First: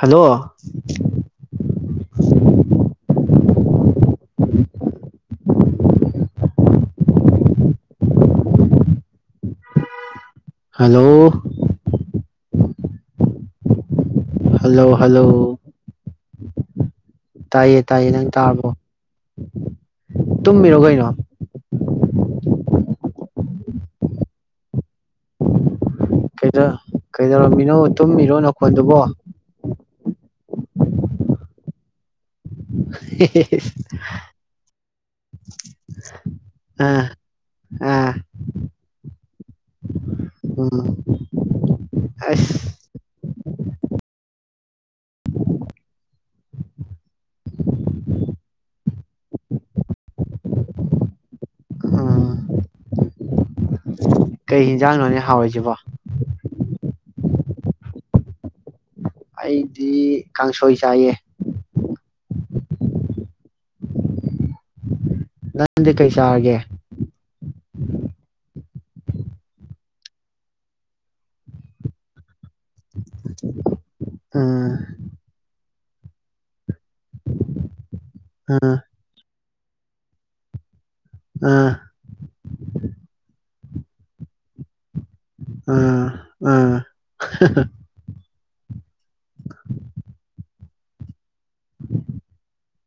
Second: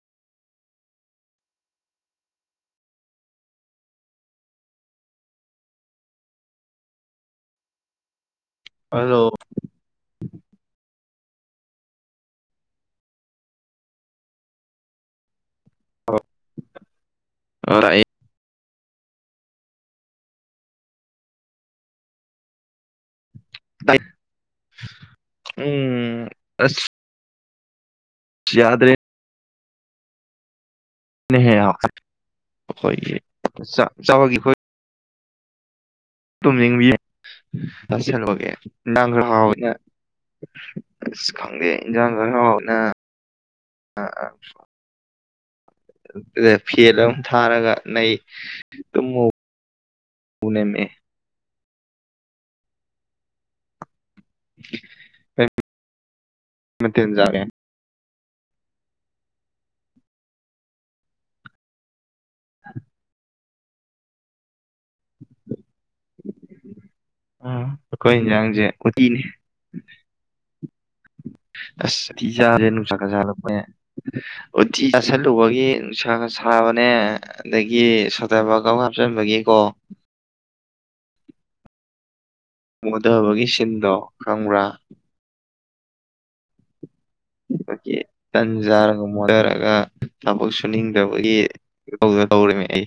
hello [inaudible] hello hello hello hello ꯇꯥꯏꯌꯦ ꯇꯥꯏꯌꯦ ꯅꯪ ꯇꯥꯕꯔꯣ ꯇꯨꯝꯃꯤꯔꯣ ꯀꯩꯅꯣ ꯎꯝ ꯀꯩꯗ ꯑꯁ ꯀꯩꯗꯧꯔꯝꯃꯤ [unintelligible] ꯇꯨꯝꯃꯤꯔꯣ ꯌꯥꯗ꯭ꯔꯦꯅꯦꯍꯦ ꯅꯈꯣꯟꯗꯨꯕꯣ [unintelligible] ꯑꯈꯣꯏꯒꯤ ꯆꯥꯛ ꯆꯥꯛ ꯍꯣꯏꯒꯤ ꯑꯈ [inaudible] ꯑꯥ ꯑꯥ ꯎꯝ ꯑꯁ [unintelligible] [inaudible] ꯐꯦꯟ ꯑꯝ ꯊꯥꯔꯒ ꯅꯩ ꯇꯨꯝꯃꯣ ꯎ ꯅꯅꯦ [inaudible] ꯀꯩ ꯍꯤꯡꯖꯥꯡꯅꯣꯅꯦ ꯀꯩ ꯍꯥꯎꯔꯤꯁꯤꯕꯣ [unintelligible] ꯑꯩꯗꯤ ꯀꯥꯡꯁꯣꯏ ꯆꯥꯏꯌꯦ [inaudible] ꯅꯪꯗꯤ ꯀꯩ ꯆꯥꯔꯒꯦ ꯎꯠꯇꯤꯅꯦ ꯑꯁ ꯎꯇꯤꯆꯥꯖꯦ ꯅꯨꯡꯁꯥ ꯖꯂꯄꯩꯅꯦ ꯎꯝ ꯎꯠꯇꯤ ꯆꯥꯁꯜꯂꯨꯕꯒꯤ ꯅꯨꯡꯁꯥꯒ ꯁꯥꯕꯅꯦ ꯑꯗꯒꯤ ꯎꯝ ꯁꯗꯥꯕꯥꯒꯝ ꯑꯃ ꯍꯞꯅꯟꯕꯒꯤ ꯀꯣ ꯑꯥ ꯃꯨꯊꯕꯒꯤ ꯁꯤꯟꯗꯣ ꯈꯪꯕ꯭ꯔꯥ ꯑꯥ ꯑꯥ ꯇꯟ ꯆꯥꯔ ꯃꯣꯠꯊꯔꯒ ꯊꯕꯛ ꯁꯨꯅꯤꯡꯗꯕꯒꯤ ꯇꯧꯔꯤꯅꯤ ꯑꯩ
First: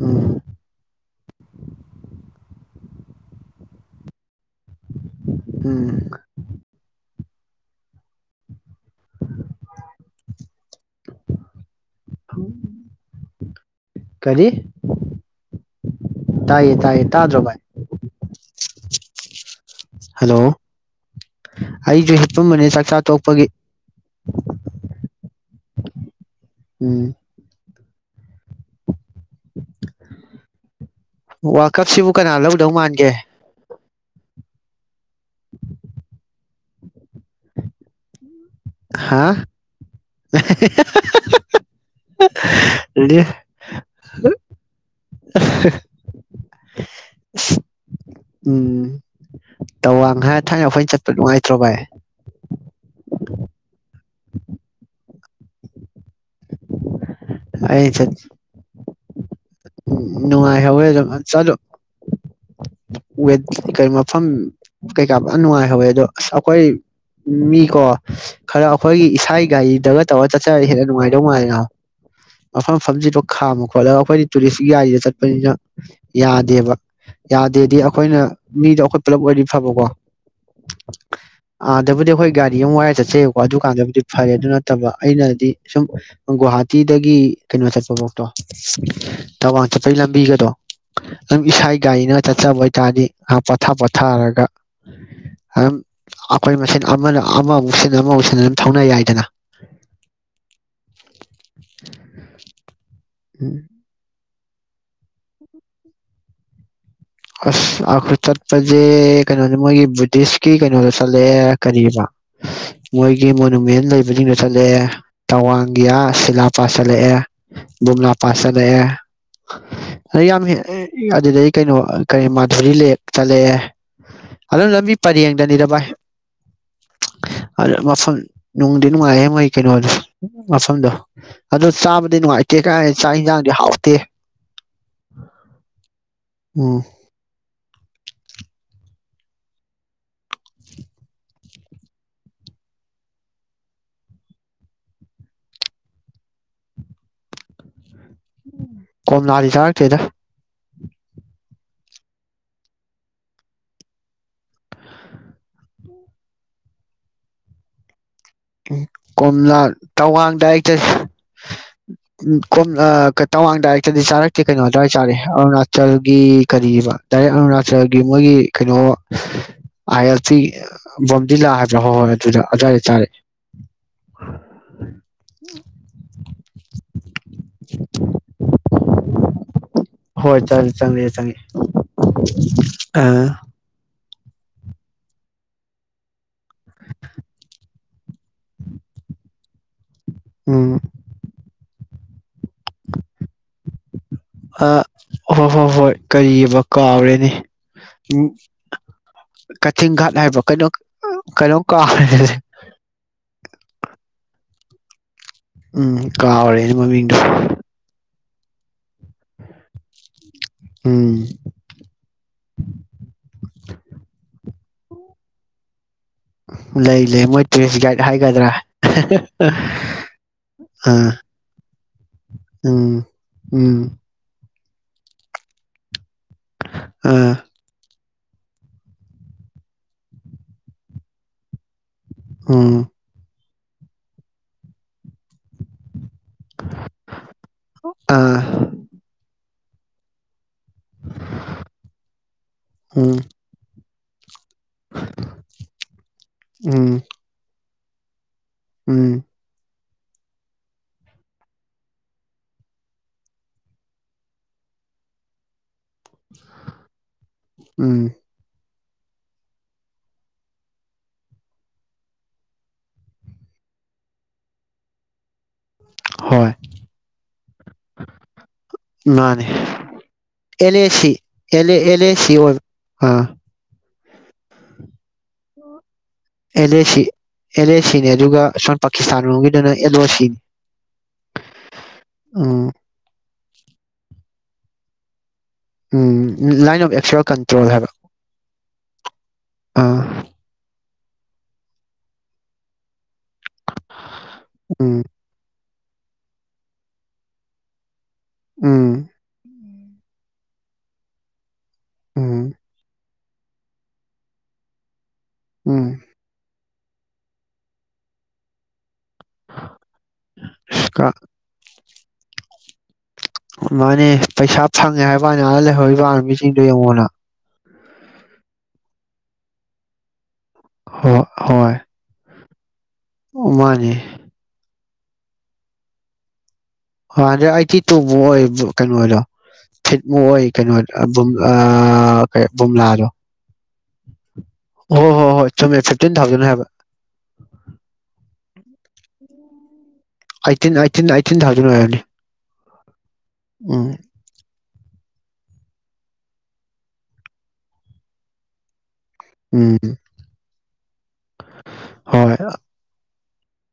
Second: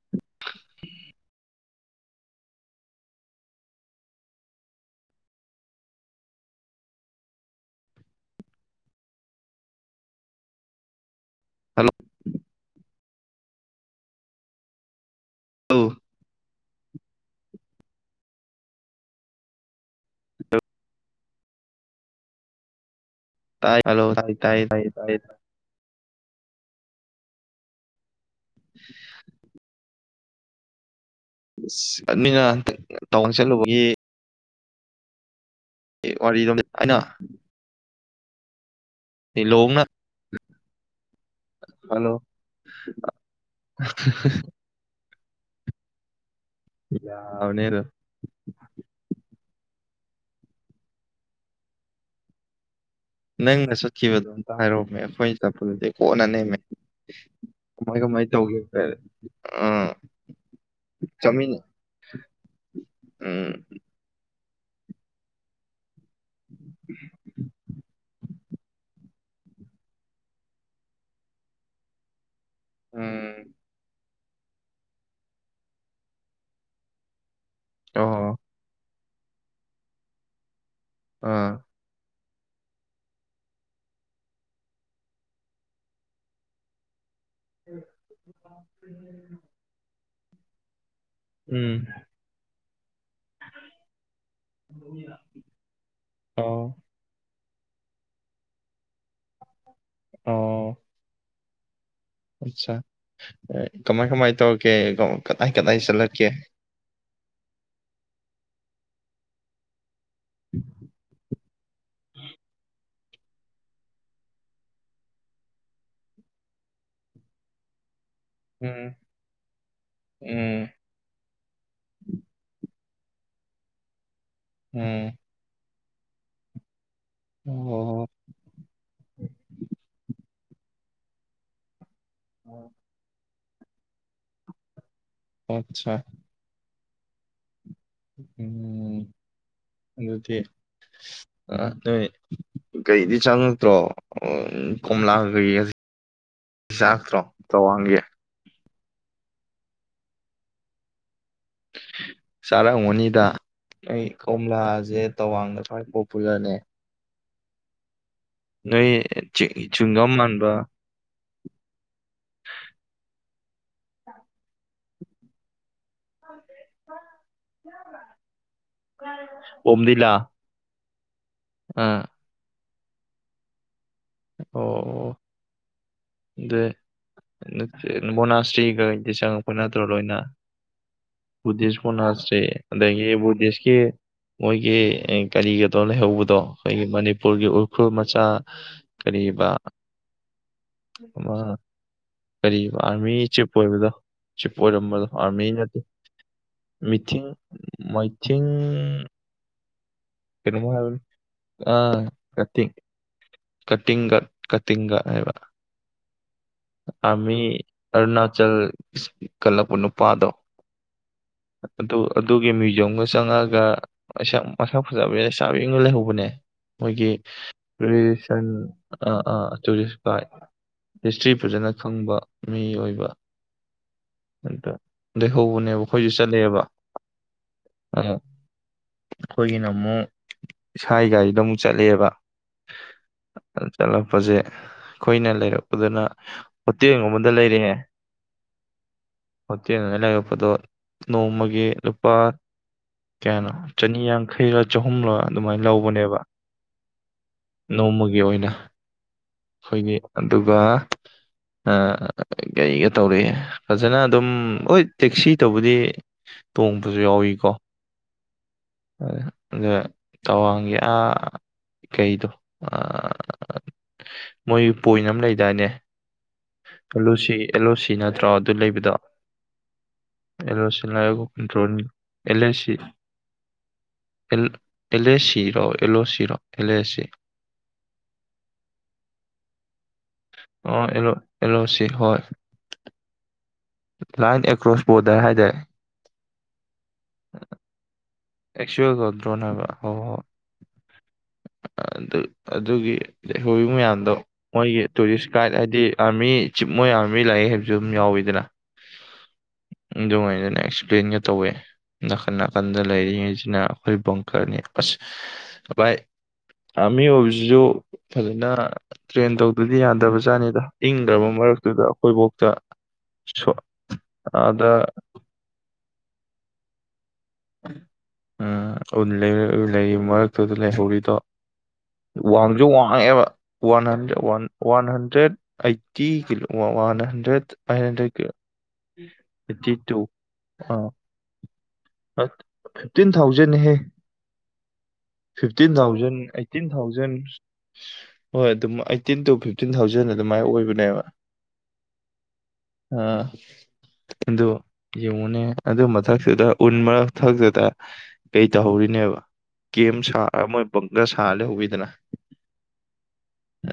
ꯎꯝ ꯎꯝ ꯍꯜꯂꯣ ꯀꯔꯤ ꯑꯎ ꯇꯥꯏꯌꯦ ꯇꯥꯏꯌꯦ ꯇꯥꯗ꯭ꯔꯣ ꯚꯥꯏ ꯍꯜꯂꯣ ꯑꯩꯁꯨ ꯍꯤꯞꯄꯝꯕꯅꯦ ꯆꯥꯛꯆꯥ ꯇꯣꯛ ꯇꯥꯏ ꯍꯜꯂꯣ ꯇꯥꯏ ꯇꯥꯏ ꯇꯥꯏ ꯀꯥꯏ ꯊ [unintelligible] ꯎꯝ [inaudible] ꯋꯥꯔꯜ ꯀꯞꯁꯤꯕꯨ ꯀꯅꯥ ꯂꯧꯗꯧ ꯃꯥꯟꯒꯦ ꯇꯥꯎꯟ ꯆꯠꯂꯨꯕꯒꯤ [unintelligible] [unintelligible] ꯍꯥ ꯂꯤꯂꯣꯡꯅ ꯍꯜꯂꯣ [inaudible] ꯑꯁ ꯌꯥꯕꯅꯦ ꯑꯗꯨꯝ ꯎꯝ ꯇꯋꯥꯡ ꯍꯥꯏ ꯊꯥꯏꯅ ꯑꯩꯈꯣꯏ ꯆꯠꯄ ꯅꯨꯡꯉꯥꯏꯇ꯭ꯔꯣ ꯚꯥꯏ ꯅꯪꯅ ꯆꯠꯈꯤꯕꯗꯣ ꯑꯝꯇ ꯍꯥꯏꯔꯣꯝꯃꯦ ꯑꯩꯈꯣꯏꯅ ꯆꯠꯄꯗꯨꯗꯤ ꯀꯣꯟꯅ ꯅꯦ ꯀꯃꯥꯏ ꯀꯃꯥꯏ ꯇꯧꯒꯦ ꯐꯔ ꯎꯝ ꯅꯨꯡꯉꯥꯏꯍꯧꯋꯦ ꯑꯗꯨ ꯆꯠꯂꯣ ꯆꯠꯃꯤꯟꯅ ꯎꯝ ꯀ ꯃꯐꯝ ꯀꯩꯀꯥ ꯅꯨꯡꯉꯥꯏꯍꯧꯋꯦ ꯑꯗꯣ ꯑꯁ ꯑꯩꯈꯣꯏ ꯃꯤꯀꯣ ꯈꯔ ꯑꯩꯈꯣꯏꯒꯤ ꯊꯥꯏ ꯒꯥꯔꯤꯗꯒ ꯇꯧꯔꯒ ꯆꯠꯆꯔ ꯍꯦꯟꯅ ꯅꯨꯡꯉꯥꯏꯗꯧꯅꯨꯡꯉꯥꯏꯔꯅꯣ ꯃꯐꯝ ꯐꯝꯖꯤꯠꯇꯣ ꯎꯝ ꯈꯥꯝ ꯈꯣꯠꯂꯦꯒ ꯑꯩꯈꯣꯏꯗꯤ ꯇꯨꯔꯤꯁꯀꯤ ꯒꯥꯔꯤꯗ ꯆꯠꯄꯅꯤꯅ ꯌꯥꯗꯦꯕ ꯌꯥꯗꯦꯗꯤ ꯑꯩꯈꯣꯏꯅ ꯑꯣ ꯃꯤꯗꯣꯈ ꯄꯨꯂꯞ ꯑꯣꯏꯗꯤ ꯐꯕꯀꯣ ꯑꯥ ꯑꯗꯕꯨꯗꯤ ꯍꯣꯏ ꯒꯥꯔꯤ ꯑꯃ ꯋꯥꯏꯔ ꯆꯠꯆꯩꯌꯦꯕꯀꯣ ꯑꯗꯨꯀꯥꯟꯗꯕꯨꯗꯤ ꯐꯔꯦ ꯑꯗꯨ ꯅꯠꯇꯕ ꯑꯩꯅꯗꯤ ꯁꯨꯝ ꯒꯨꯍꯥꯇꯤꯗꯒꯤ ꯀꯩꯅꯣ ꯆꯠꯄ ꯐꯣꯛꯇꯣ ꯃ ꯆꯄꯩ ꯂꯝꯕꯤꯒꯗꯣ [unintelligible] ꯑꯗꯨꯝ ꯎꯝ ꯏꯁꯥꯏ ꯒꯥꯔꯤꯅ ꯆꯠꯆꯕ ꯑꯣꯏ ꯇꯥꯅꯤ ꯉ ꯄꯣꯊꯥ ꯄꯣꯊꯥꯔꯒ ꯑꯗꯨꯝ ꯑꯩꯈꯣꯏ ꯑꯣ ꯃꯆꯦꯟ ꯑꯃꯅ ꯑꯃꯃꯨꯛꯁꯤꯟꯅ ꯑꯃꯃꯨꯛꯁꯤꯟꯅ ꯑꯗꯨꯝ ꯊꯧꯅ ꯌꯥꯏꯗꯅ ꯑꯣ ꯑꯆꯥ ꯎꯝ ꯀꯃꯥꯏ ꯀꯃꯥꯏ ꯑꯦꯀꯦ ꯀꯣ ꯀꯗꯥꯏ ꯀꯗꯥꯏ ꯆꯠꯂꯛꯀꯦ ꯑꯁ ꯑꯈꯣꯏ ꯆꯠꯄꯖꯦ ꯀꯩꯅꯣꯅꯦ ꯃꯣꯏꯒꯤ ꯗꯤꯁꯀꯤ ꯀꯩꯅꯣꯗ ꯆꯠꯂꯛꯑꯦ ꯀꯔꯤꯕ ꯃꯣꯏꯒꯤ ꯃꯣꯅꯨꯃꯦꯟ ꯂꯩꯕꯁꯤꯡꯗ ꯆꯠꯂꯛꯑꯦ ꯇꯋꯥꯡꯒꯤꯑ ꯁꯤꯂꯥ ꯄꯥꯠ ꯆꯠꯂꯛꯑꯦ ꯕꯣꯝꯂꯥ ꯄꯥꯁ ꯎꯝ ꯆꯂꯛꯑꯦ ꯑꯗ ꯌꯥꯝ ꯎꯝ ꯑꯗꯨꯗꯩ ꯀꯩꯅꯣ ꯃꯥꯙꯨꯔꯔꯤ ꯂꯦꯛ ꯆꯠꯂꯦ ꯑꯗꯨꯝ ꯂꯝꯕꯤ ꯎꯝ ꯄꯔꯦꯡꯗꯅꯤꯗ ꯚꯥꯏ ꯑꯗ ꯃꯐꯝ ꯑꯣ ꯅꯨꯡꯗꯤ ꯅꯨꯡꯉꯥꯏ ꯃꯣ ꯀꯩꯅꯣꯗꯨꯁꯨ ꯃꯁꯝꯗꯣ ꯑꯗꯨ ꯆꯕꯗꯤꯅꯨꯡꯉꯥꯏꯇꯦ ꯀꯥꯏ ꯆꯥꯛ ꯍꯤꯖꯥꯡ ꯍꯥꯎꯇꯦ ꯑꯆꯥ ꯎꯝ [inaudible] ꯎꯝ ꯑꯗꯨꯗꯤ ꯅꯣꯏ ꯀꯩꯗꯤ ꯆꯪꯉꯛꯇ꯭ꯔꯣ ꯀꯣꯝꯂꯥ ꯀꯩ ꯆꯥꯔꯛꯇ꯭ꯔꯣ ꯇꯋꯥꯡꯒꯤ ꯀꯣꯝꯂꯥꯗꯤ ꯆꯥꯔꯛꯇꯦꯗ ꯆꯥꯔꯛꯑꯝꯒꯅꯤꯗ ꯑꯩ ꯀꯣꯝꯂꯥꯁꯦ ꯇꯋꯥꯡꯗ ꯈ꯭ꯋꯥꯏ ꯄꯣꯄꯨꯂꯔꯅꯦ ꯅꯣꯏ ꯀꯣꯝꯂ ꯆꯤꯡꯒꯝ ꯇꯋꯥꯡꯗ ꯃꯥꯟꯕ ꯑꯛꯇ ꯀꯣ ꯇꯋꯥꯡꯗ ꯑꯌꯛꯇꯗꯤ ꯆꯥꯔꯛꯇꯦ ꯀꯩꯅꯣ ꯆꯥꯗꯤ ꯆꯥꯔꯦ ꯑꯔꯅꯥ ꯆꯪꯉꯛꯏꯒꯤ ꯀꯔꯤꯕ ꯗꯥꯏꯔꯦꯛ ꯑꯔꯨꯅꯥꯆꯜꯒꯤ ꯃꯣꯏꯒꯤ ꯀꯩꯅꯣ ꯑꯥꯏ ꯕꯣꯝꯗꯤꯂꯥ ꯑꯦꯜ ꯄꯤ [unintelligible] ꯑꯗꯨꯂ ꯍꯥꯏ ꯍꯣꯏ ꯑꯥ ꯍꯣꯏ ꯑꯗꯨꯂ ꯆꯥꯔꯦ ꯑꯣ ꯑꯗꯨꯏ ꯅꯠꯇꯦ ꯃꯣꯅꯥꯁꯇ꯭ꯔꯤꯈꯩꯗꯤ ꯆꯪꯉꯛꯄ ꯅꯠꯇ꯭ꯔꯣ ꯂꯣꯏꯅ ꯍꯣꯏ ꯆꯪꯉꯦ ꯆꯪꯉꯦ ꯕꯨꯙꯤꯁ ꯃꯣꯅꯥꯁꯇ꯭ꯔꯤ ꯑꯗꯒꯤ ꯑ ꯕꯨꯙꯤꯁꯀꯤ ꯃꯣꯏꯒꯤ ꯀꯔꯤꯒꯤꯗꯣ ꯂꯩꯍꯧꯕꯗꯣ ꯑꯩꯈꯣꯏꯒꯤ ꯃꯅꯤꯄꯨꯔꯒꯤ ꯎꯈ꯭ꯔꯨꯜ ꯃꯆꯥ ꯀꯔꯤꯕ ꯎꯝ ꯑꯃ ꯀꯔꯤ ꯑꯥꯔꯃꯤ ꯆꯤꯞ ꯑꯣꯏꯕꯗꯣ ꯆꯤꯞ ꯑ ꯑꯣꯏꯔꯝꯕꯗꯣ ꯑꯥꯔꯃꯤ ꯍꯣꯏ ꯍꯣꯏ ꯅꯠꯇꯦ ꯍꯣꯏ ꯀꯔꯤꯑꯕ ꯃꯤꯊꯤꯡ ꯀꯥꯎꯔꯦꯅꯦ ꯃꯥꯏꯊꯤꯡ ꯆꯤꯡꯒꯥꯥꯠ ꯍꯥꯏꯕ ꯀꯩꯅꯣꯝ ꯀꯩꯅꯣ ꯍꯥꯏꯕꯅꯤ ꯀꯩꯅꯣꯝ ꯀꯥꯎ ꯀꯥꯇꯤꯡꯒꯥꯠ ꯀꯥꯇꯤꯡꯒꯥꯠ ꯍꯥꯏꯕ ꯎꯝ ꯀꯥꯎꯔꯦꯅꯦ ꯃꯃꯤꯡꯗꯨ ꯆꯜ ꯀꯜꯂꯛꯄꯥ ꯅꯨꯄꯥꯗꯣ ꯎꯝ ꯑꯗꯨ ꯑꯗꯨꯒꯤ ꯃ꯭ꯌꯨꯖꯤꯌꯝꯒꯥ ꯆꯪꯉꯥꯒ ꯀꯩꯁꯨꯌꯥꯝ ꯃꯥꯁꯛ ꯐꯖꯥꯕꯤ ꯂꯩꯁꯥꯕꯤ ꯑꯃꯥꯒ ꯂꯩꯍꯧꯕ ꯂꯩ ꯂꯩ ꯃꯣꯏ ꯇꯨꯔꯤ꯭ꯁ ꯒꯥꯏꯗ ꯍꯥꯏꯒ ꯎꯝ ꯑꯥ ꯑꯥ ꯇꯨꯔꯤꯁ ꯒꯥꯏꯗ ꯑꯥ ꯍꯤꯁꯇ꯭ꯔꯤ ꯐꯖꯅ ꯈꯪꯕ ꯎꯝ ꯎꯝ ꯑꯗꯥ ꯂꯩꯍꯧꯎꯕꯅꯦꯕ ꯑꯈꯣꯢꯁꯨ ꯆꯠꯂꯦꯕ ꯑꯥ ꯑ ꯑꯩꯈꯣꯏꯒꯤꯅ ꯑꯃꯨꯛ ꯏꯁꯥꯒꯤ ꯒꯥꯔꯤꯗ ꯑꯃꯨꯛ ꯆꯠꯂꯦꯕ ꯎꯝ ꯑꯗꯥ ꯆꯠꯂꯛꯄꯁꯦ ꯑꯩꯈꯣꯏꯅ ꯂꯩꯔꯛꯄꯗꯅ ꯍꯣꯇꯦꯜ ꯑꯃꯗ ꯂꯩꯔꯛꯑꯦ ꯑꯥ ꯍꯣꯇꯦꯜꯗ ꯂꯩꯔꯛꯄꯗꯣ ꯅꯣꯡꯃꯒꯤ ꯂꯨꯄꯥ ꯎꯝ ꯀꯌꯥꯅꯣ ꯆꯅꯤꯌꯥꯡ ꯈꯩꯔꯥ ꯆꯍꯨꯝꯔꯥ ꯑꯗꯨꯃꯥꯏꯅ ꯂꯧꯕꯅꯦꯕ ꯎꯝ ꯅꯣꯡꯃꯒꯤ ꯒꯤ ꯑꯣꯏꯅ ꯎꯝ ꯑꯩꯈꯣꯏꯒꯤ ꯑꯗꯨꯒ ꯀꯩꯒ ꯇꯧꯔꯛꯑꯦ ꯐꯖꯅ ꯑꯗꯨꯝ ꯍꯣꯏ ꯇꯦꯛꯁꯤ ꯇꯧꯕꯗꯤ ꯇꯣꯡꯕꯁꯨ ꯌꯥꯎꯋꯤꯀꯣ ꯎꯝ ꯑꯗ ꯇꯋꯥꯡꯒꯤ ꯑꯥ ꯀꯩꯗꯣ ꯃꯣꯏ ꯄꯣꯏꯟ ꯑꯃ ꯂꯩꯗꯥꯏꯅꯦ ꯍꯣꯏ ꯑꯦꯜ ꯂꯣ ꯁꯤ ꯑꯦꯜ ꯂꯣ ꯁꯤ ꯅꯠꯇ꯭ꯔꯣ ꯑꯗꯨ ꯂꯩꯕꯗꯣ ꯃꯥꯅꯦ ꯑꯦꯜ ꯑꯦ ꯂꯣꯁꯤꯅ ꯁꯤ ꯑꯦꯜ ꯗ꯭ꯔꯣꯟ ꯑꯦ ꯑꯦ ꯑꯦꯜ ꯂꯣ ꯑꯣꯏꯕ ꯁꯤ ꯑꯥ ꯑꯦꯜ ꯑꯦꯜ ꯑꯦꯁ ꯁꯤ ꯔꯣ ꯑꯦꯜꯂꯣꯁꯤꯔꯣ ꯑꯦꯜ ꯑꯦ ꯑꯦꯜꯑꯦꯁꯁꯤ ꯁꯤ ꯑꯦꯜ ꯑꯦꯁꯁꯤꯅꯦ ꯑꯗꯨꯒ ꯁꯣꯝ ꯄꯥꯀꯤꯁꯇꯥꯟ ꯂꯣꯝꯒꯤꯗꯨꯅ ꯑꯦꯜꯂꯣꯁꯁꯤ ꯑꯣ ꯑꯦꯜ ꯑꯣ ꯑꯦꯜ ꯑꯣ ꯁꯤ ꯍꯣꯏ ꯎꯝ ꯂꯥꯏꯟ ꯑꯦꯀ꯭ꯔꯣꯁ ꯕꯣꯔꯗ꯭ꯔ ꯍꯥꯏꯗꯣꯢ ꯎꯝ ꯂꯥꯏꯟ ꯑꯣꯐ ꯑꯦꯛꯆꯋ꯭ꯦꯜ ꯀꯟꯇ꯭ꯔꯣꯜ ꯍꯥꯏꯕ [unintelligible] ꯑꯥ ꯑꯗꯨ ꯑꯗꯨꯒꯤ ꯂꯩꯍꯧꯔꯤ ꯃꯌꯥꯝꯗꯣ ꯃꯣꯏꯒꯤ ꯎꯝ ꯇꯨꯔꯤꯁ ꯒꯥꯏꯠ ꯍꯥꯏ ꯑꯦꯑꯔꯃꯤ ꯆꯤꯞ ꯃꯣꯏ ꯑꯥꯔꯃꯤ ꯂꯥꯏꯔꯤꯛ ꯍꯥꯏꯕꯁꯨ ꯑꯗꯨꯝ ꯌꯥꯎꯋꯤ ꯎꯝ ꯑꯗꯨ ꯉꯥꯏꯅꯥꯅꯦꯁꯦ [inaudible] ꯄ꯭ꯂꯦꯟꯒ ꯇꯧꯋꯦ ꯅꯥꯀꯟ ꯎꯝ ꯅꯥꯀꯟꯗ ꯂꯩꯔꯤ ꯖꯤꯅ ꯑꯈꯣꯢ ꯕꯡꯀꯔ ꯅꯦ ꯑꯁ ꯕꯥꯏ ꯎꯝ ꯑꯥꯔꯃꯤ ꯑꯣꯏꯕꯁꯤꯁꯨ ꯐꯖꯅ ꯇ꯭ꯔꯦꯟ ꯇꯧꯗꯗꯤ ꯌꯥꯗꯕꯖꯥꯠꯅꯤꯗ ꯑꯁ ꯀ ꯏꯪꯒꯔꯕ ꯃꯔꯛꯇꯨꯗ ꯑꯩꯈꯣꯏꯕꯥꯎꯇ ꯃꯥꯅꯦ ꯄꯩꯁꯥ ꯐꯪꯉꯦ ꯍꯥꯏꯕꯅꯦ ꯑꯥꯗꯥ ꯂꯩꯍꯧꯔꯤ ꯗꯣ ꯑꯥꯔꯃꯤ ꯁꯤꯡꯗꯣ ꯌꯦꯡꯑꯣꯅꯥ [inaudible] ꯑꯧ ꯂꯩ ꯂꯩ ꯃꯔꯛ [unintelligible] ꯇꯨꯗꯥ ꯂꯩꯍꯧꯔꯤꯗꯣ ꯍꯣꯏ ꯍꯣꯏ [unintelligible] [unintelligible] ꯑꯕꯥ ꯋꯥꯟ ꯃꯥꯅꯦ hundred one one hundred eighty kilo one ꯍꯟꯗꯤ ꯍꯟꯗ꯭ꯔꯦꯠ ꯑꯩꯠ ꯑꯥꯏꯇꯤꯇꯨꯕꯨ ꯍꯟꯗ꯭ꯔꯦꯠ ꯑꯣꯏꯕ ꯀꯩꯅꯣꯗꯣ ꯐꯤꯠꯃꯨꯛ ꯑꯣꯏ ꯀꯩꯅꯣ ꯕꯨꯝ ꯑꯥ ꯀꯩ ꯕꯨꯝꯂꯥꯗꯣ ꯐꯤꯞꯇꯤꯟ ꯊꯥꯎꯖꯟ ꯅꯤ ꯍꯦ ꯍꯣꯏ ꯍꯣꯏ ꯍꯣꯏ ꯐꯤꯞꯇꯤꯟ ꯆꯨꯝꯃꯦ ꯊꯥꯎꯖꯟ ꯑꯥꯏꯇꯤꯟ ꯍꯥꯏꯕ ꯊꯥꯎꯖꯟ ꯍꯣꯏ ꯑꯗꯨ ꯑꯩꯠꯇꯤꯟ ꯇꯨ ꯐꯤꯞꯇꯤꯟ ꯊꯥꯎꯖꯟ ꯖꯟ ꯑꯗꯨꯃꯥꯏ ꯑꯩꯠꯇꯤꯟ ꯑꯣꯏꯕꯅꯦꯕ ꯑꯩꯠꯇꯤꯟ ꯑꯩꯠꯇꯤꯟ ꯊꯥꯎꯖꯟ ꯑꯣꯏꯔꯝꯅꯤ ꯑ ꯎꯝ ꯑꯗꯣ ꯌꯦꯡꯉꯨꯅꯦ ꯑꯗꯨ ꯃꯊꯛꯇꯨꯗ ꯎꯟ ꯃꯔꯛꯊꯛꯇꯨꯗ ꯀꯩ ꯇꯧꯍꯧꯔꯤꯅꯦꯕ ꯎꯝ ꯀꯦꯝ ꯁꯥꯔꯥ ꯃꯣꯏ ꯕꯪꯀꯔ ꯁꯥ ꯂꯩꯍꯧꯋꯤꯗꯅ ꯍꯣꯏ ꯑ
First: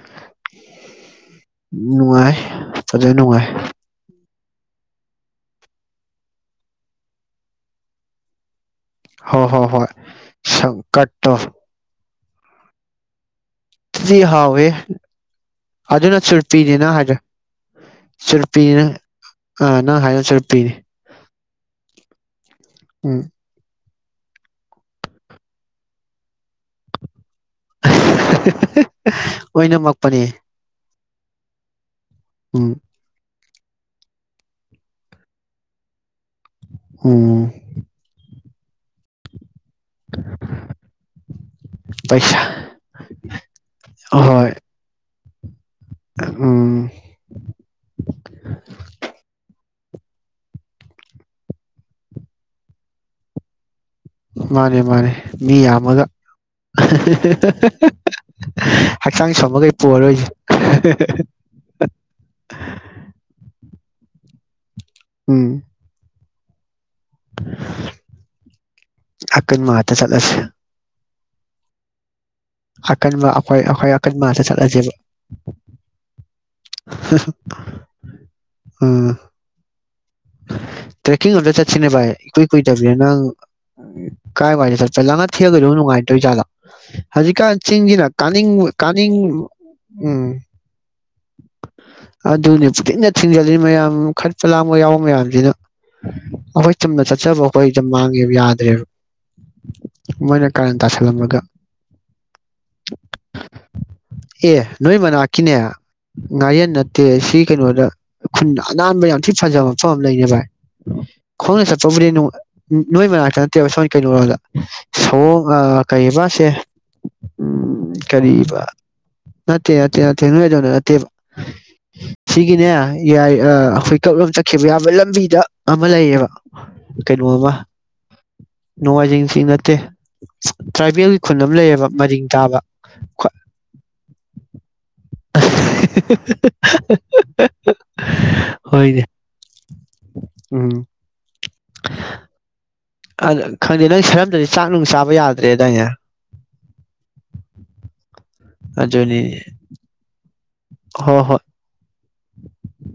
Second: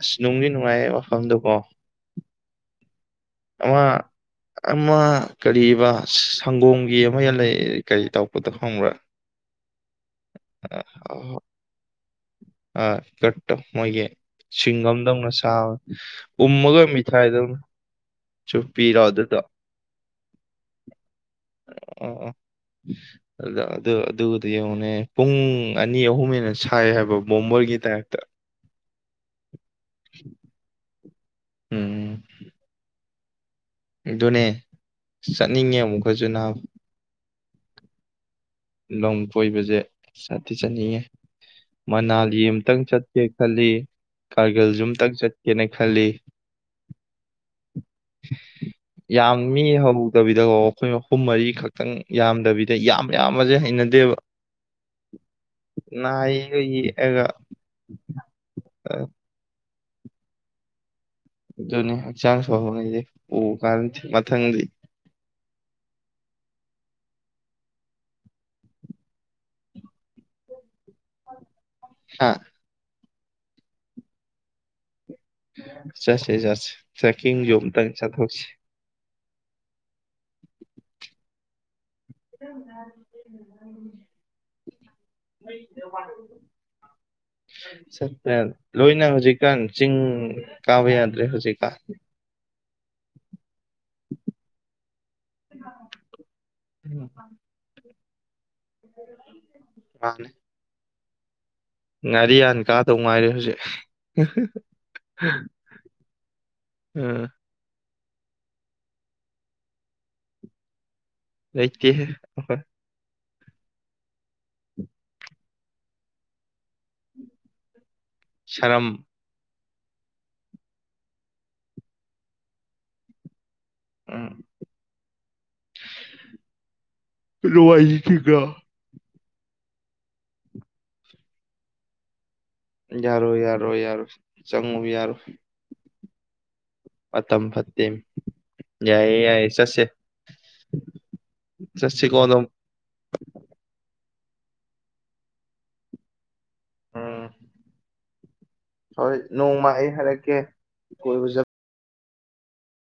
ꯑꯁ ꯅꯨꯡꯗꯤ ꯅꯨꯡꯉꯥꯏꯌꯦ ꯃꯐꯝꯗꯨꯀꯣ ꯅꯨꯡꯉꯥꯏ ꯐꯖꯅ ꯅꯨꯡꯉꯥꯏ ꯑꯃ ꯑꯃ ꯀꯔꯤꯕ ꯁꯪꯒꯣꯝꯒꯤ ꯑꯃ ꯂꯩ ꯀꯔꯤ ꯇꯧꯄꯗꯣ ꯍꯣꯍꯣꯍꯣꯏ ꯁꯪꯀꯠ ꯇꯣ ꯑ ꯀꯠ ꯃꯣꯏꯒꯤ ꯍꯥꯎꯋꯦ ꯁꯤꯡꯒꯝꯗꯧꯅ ꯆꯥꯕ ꯑꯗꯨꯅ ꯎꯝꯃꯒ ꯃꯤꯊꯥꯏꯗꯧꯅ ꯆꯨꯔꯄꯤꯅꯤ ꯆꯨꯞꯄꯤꯔꯣ ꯑꯗꯨꯗꯣ ꯑ ꯅꯪ ꯍꯥꯏꯅ ꯆꯨꯔꯄꯤꯅꯤ ꯑ ꯑꯥ [unintelligible] ꯎꯝ ꯑꯗ ꯗ ꯑꯗꯨꯒꯗꯣ ꯌꯦꯡꯉꯨꯅꯦ ꯄꯨꯡ ꯑꯅꯤ ꯑꯍꯨꯝ ꯍꯦꯟꯅꯥ ꯑꯣꯏꯅꯝꯃꯛꯄꯅꯦ ꯎꯝ ꯎꯝ [unintelligible] ꯑꯗꯨꯅꯦ ꯆꯠꯅꯤꯡꯉꯦ ꯑꯃꯨꯛ [unintelligible] ꯎꯝ ꯂꯝ ꯀꯣꯏꯕꯁꯦ ꯆꯠꯇꯤ ꯆꯠꯅꯤꯡꯉꯦ ꯃꯅꯥꯂꯤ ꯄꯩꯁꯥ ꯑꯃꯇꯪ ꯆꯠꯀꯦ ꯈꯜꯂꯤ ꯍꯣꯏ ꯀꯥꯔꯒꯜꯁꯨ ꯑꯝꯇꯪ ꯆꯠ ꯀꯦꯅ ꯈꯜꯂꯤ ꯎꯝ ꯌꯥꯝ ꯃꯤ ꯍꯧꯗꯕꯤꯗꯀꯣ ꯑꯩꯈꯣꯏ ꯑꯍꯨꯝ ꯃꯔꯤ ꯈꯛꯇꯪ ꯌꯥꯝꯗꯕꯤꯗ ꯌꯥꯝ ꯌꯥꯝꯕꯁꯦ ꯍꯩꯅꯗꯦ ꯃꯥꯅꯦ ꯃꯥꯅꯦ ꯃꯤ ꯌꯥꯝꯃꯒ ꯅꯥꯏꯒ ꯌꯦꯛꯑꯒ ꯍꯛꯆꯥꯡ ꯁꯣꯟꯕꯒꯩ ꯄꯨꯔꯔꯣꯏꯁꯦ ꯑꯗꯨꯅꯦ ꯍꯛꯆꯥꯡ ꯁꯣꯟꯕ ꯒꯩꯁꯦ ꯑꯣ ꯃꯊꯪꯗꯤ ꯎꯝ ꯑꯀꯟꯕ ꯉꯥꯛꯇ ꯆꯠꯂꯁꯦ ꯍꯥ ꯑꯀꯟꯕ ꯑꯩꯈꯣꯏ ꯑꯩꯈꯣꯏ ꯑꯀꯟꯕ ꯉꯥꯛꯇ ꯆꯠꯂꯁꯦꯕ ꯆꯠꯁ ꯆꯠꯁꯦ ꯆꯠꯁꯦ ꯇ꯭ꯔꯦꯀꯤꯡꯁꯨ ꯑꯝꯇꯪ ꯆꯠꯊꯣꯛꯁꯤ ꯎꯝ ꯇ꯭ꯔꯦꯛꯀꯤꯡ ꯑꯝꯇ ꯆꯠꯁꯤꯅꯦ ꯚꯥꯏ ꯏꯀꯨꯏ ꯀꯨꯏꯗꯕꯤꯗ ꯅꯪ ꯀꯥꯏ ꯋꯥꯏꯗ ꯆꯠꯄ ꯅꯨꯡꯉꯥꯏꯗꯣꯏꯖꯥꯠꯂꯣ ꯍꯧꯖꯤꯛꯀꯥꯟ ꯆꯤꯡꯁꯤꯅ ꯆꯠꯄ ꯀꯥꯅꯤꯡꯕꯣꯏ ꯂꯣꯏꯅ ꯀꯥꯅꯤꯡ ꯍꯧꯖꯤꯛꯀꯥꯟ ꯆꯤꯡ ꯎꯝ ꯀꯥꯕ ꯌꯥꯗ꯭ꯔꯦ ꯍꯧꯖꯤꯛꯀꯥꯟ ꯑꯗꯨꯅꯤ ꯄꯨꯡꯊꯤꯡꯗ ꯊꯤꯡꯖꯜ ꯃꯌꯥꯝ ꯈꯠꯄ ꯂꯥꯡꯕ ꯌꯥꯎ ꯃꯌꯥꯝꯁꯤꯅ ꯑꯩꯈꯣꯏ ꯆꯨꯝꯅ ꯎꯝ ꯆꯠꯆꯕ ꯑꯩꯈꯣꯏ ꯃꯥꯥꯡꯒꯦꯕ ꯌꯥ ꯗ꯭ꯔꯦꯕ ꯃꯥꯅꯦ ꯃꯣꯏꯅ ꯀꯥꯔꯟ ꯇꯥꯁꯟ [unintelligible] ꯉꯥꯔꯤꯌꯥꯟ ꯀꯥꯗꯧ ꯉꯥꯏꯔꯦ ꯍꯧꯖꯤꯛ ꯉꯥꯌꯦꯟ ꯅꯠꯇꯦ ꯎꯝ ꯁꯤ ꯀꯩꯅꯣꯗ ꯈꯨꯟ ꯑꯅꯥꯟꯕ ꯌꯥꯝ ꯊꯤꯅ ꯐꯖꯕ ꯃꯐꯝ ꯂꯩꯅꯦ ꯚꯥꯏ ꯈꯣꯡꯅ ꯆꯠꯄ ꯂꯩꯇꯦꯍꯦ ꯕꯨꯗꯤ ꯅꯨꯡ- ꯑ- ꯅꯣꯏ ꯃꯅꯥꯛꯇ ꯁꯣꯝ ꯀꯩꯅꯣ ꯔꯣꯝꯗ ꯁꯑꯣꯡ ꯑ- ꯀꯩꯑꯕꯁꯦ ꯎꯝ ꯀꯔꯤꯕ ꯁꯔꯝ ꯅꯠꯇꯦ ꯅꯠꯇꯦ ꯅꯠꯇꯦ ꯅꯣꯏ ꯑꯗꯣꯝꯗ ꯅꯠꯇꯦꯕ ꯁꯤꯒꯤꯅꯦ ꯌꯥꯏ ꯑ ꯍꯨꯏꯀꯨꯞ ꯎꯝ ꯂꯣꯝ ꯆꯠ ꯈꯤꯕ ꯌꯥꯕ ꯂꯝꯕꯤꯗ ꯑꯃ ꯂꯩꯌꯦꯕ ꯀꯩꯅꯣ ꯑꯃ ꯂꯋꯥꯏꯁꯤꯒ ꯅꯣꯡꯃꯥꯏꯖꯤꯡ ꯆꯤꯡ ꯅꯠꯇꯦ ꯇ꯭ꯔꯥꯏꯕꯦꯜꯒꯤ ꯈꯨꯟ ꯑꯃ ꯂꯩꯌꯦꯕ ꯃꯔꯤꯡ ꯇꯥꯕ ꯌꯥꯔꯣꯢ ꯌꯥꯔꯣꯢ ꯌꯥꯔꯣꯢ ꯆꯪꯉꯨ ꯌꯥꯔ ꯐꯇꯝ ꯐꯠꯇꯦ ꯍꯣꯏꯅꯦ ꯌꯥꯏꯌꯦ ꯌꯥꯏꯌꯦ ꯆꯠꯁꯦ ꯎꯝ ꯆꯠꯁꯦ ꯀꯣ ꯑꯗꯨꯝ ꯑꯗ ꯈꯪꯗꯦꯗ ꯅꯣꯢ ꯁꯔ꯭ꯕ ꯗꯤ ꯆꯥꯛ ꯅꯨꯡ ꯆꯥꯕ ꯌꯥꯗ꯭ꯔꯦꯗꯥꯏꯅꯦ ꯑꯝ ꯍꯣꯏ ꯅꯣꯡꯃ ꯑꯩ ꯍꯥꯏꯔꯛꯀꯦ ꯍꯣ ꯍꯣꯏ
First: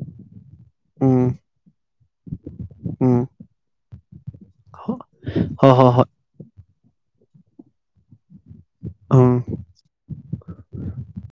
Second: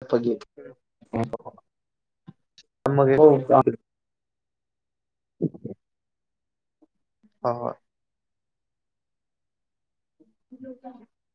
ꯐꯒꯤ ꯎꯝ [unintelligible] ꯍꯨꯛ ꯍ ꯍꯣ ꯍꯣꯏ ꯍꯣ ꯍꯣꯏ ꯑꯥ ꯑꯗꯨꯒ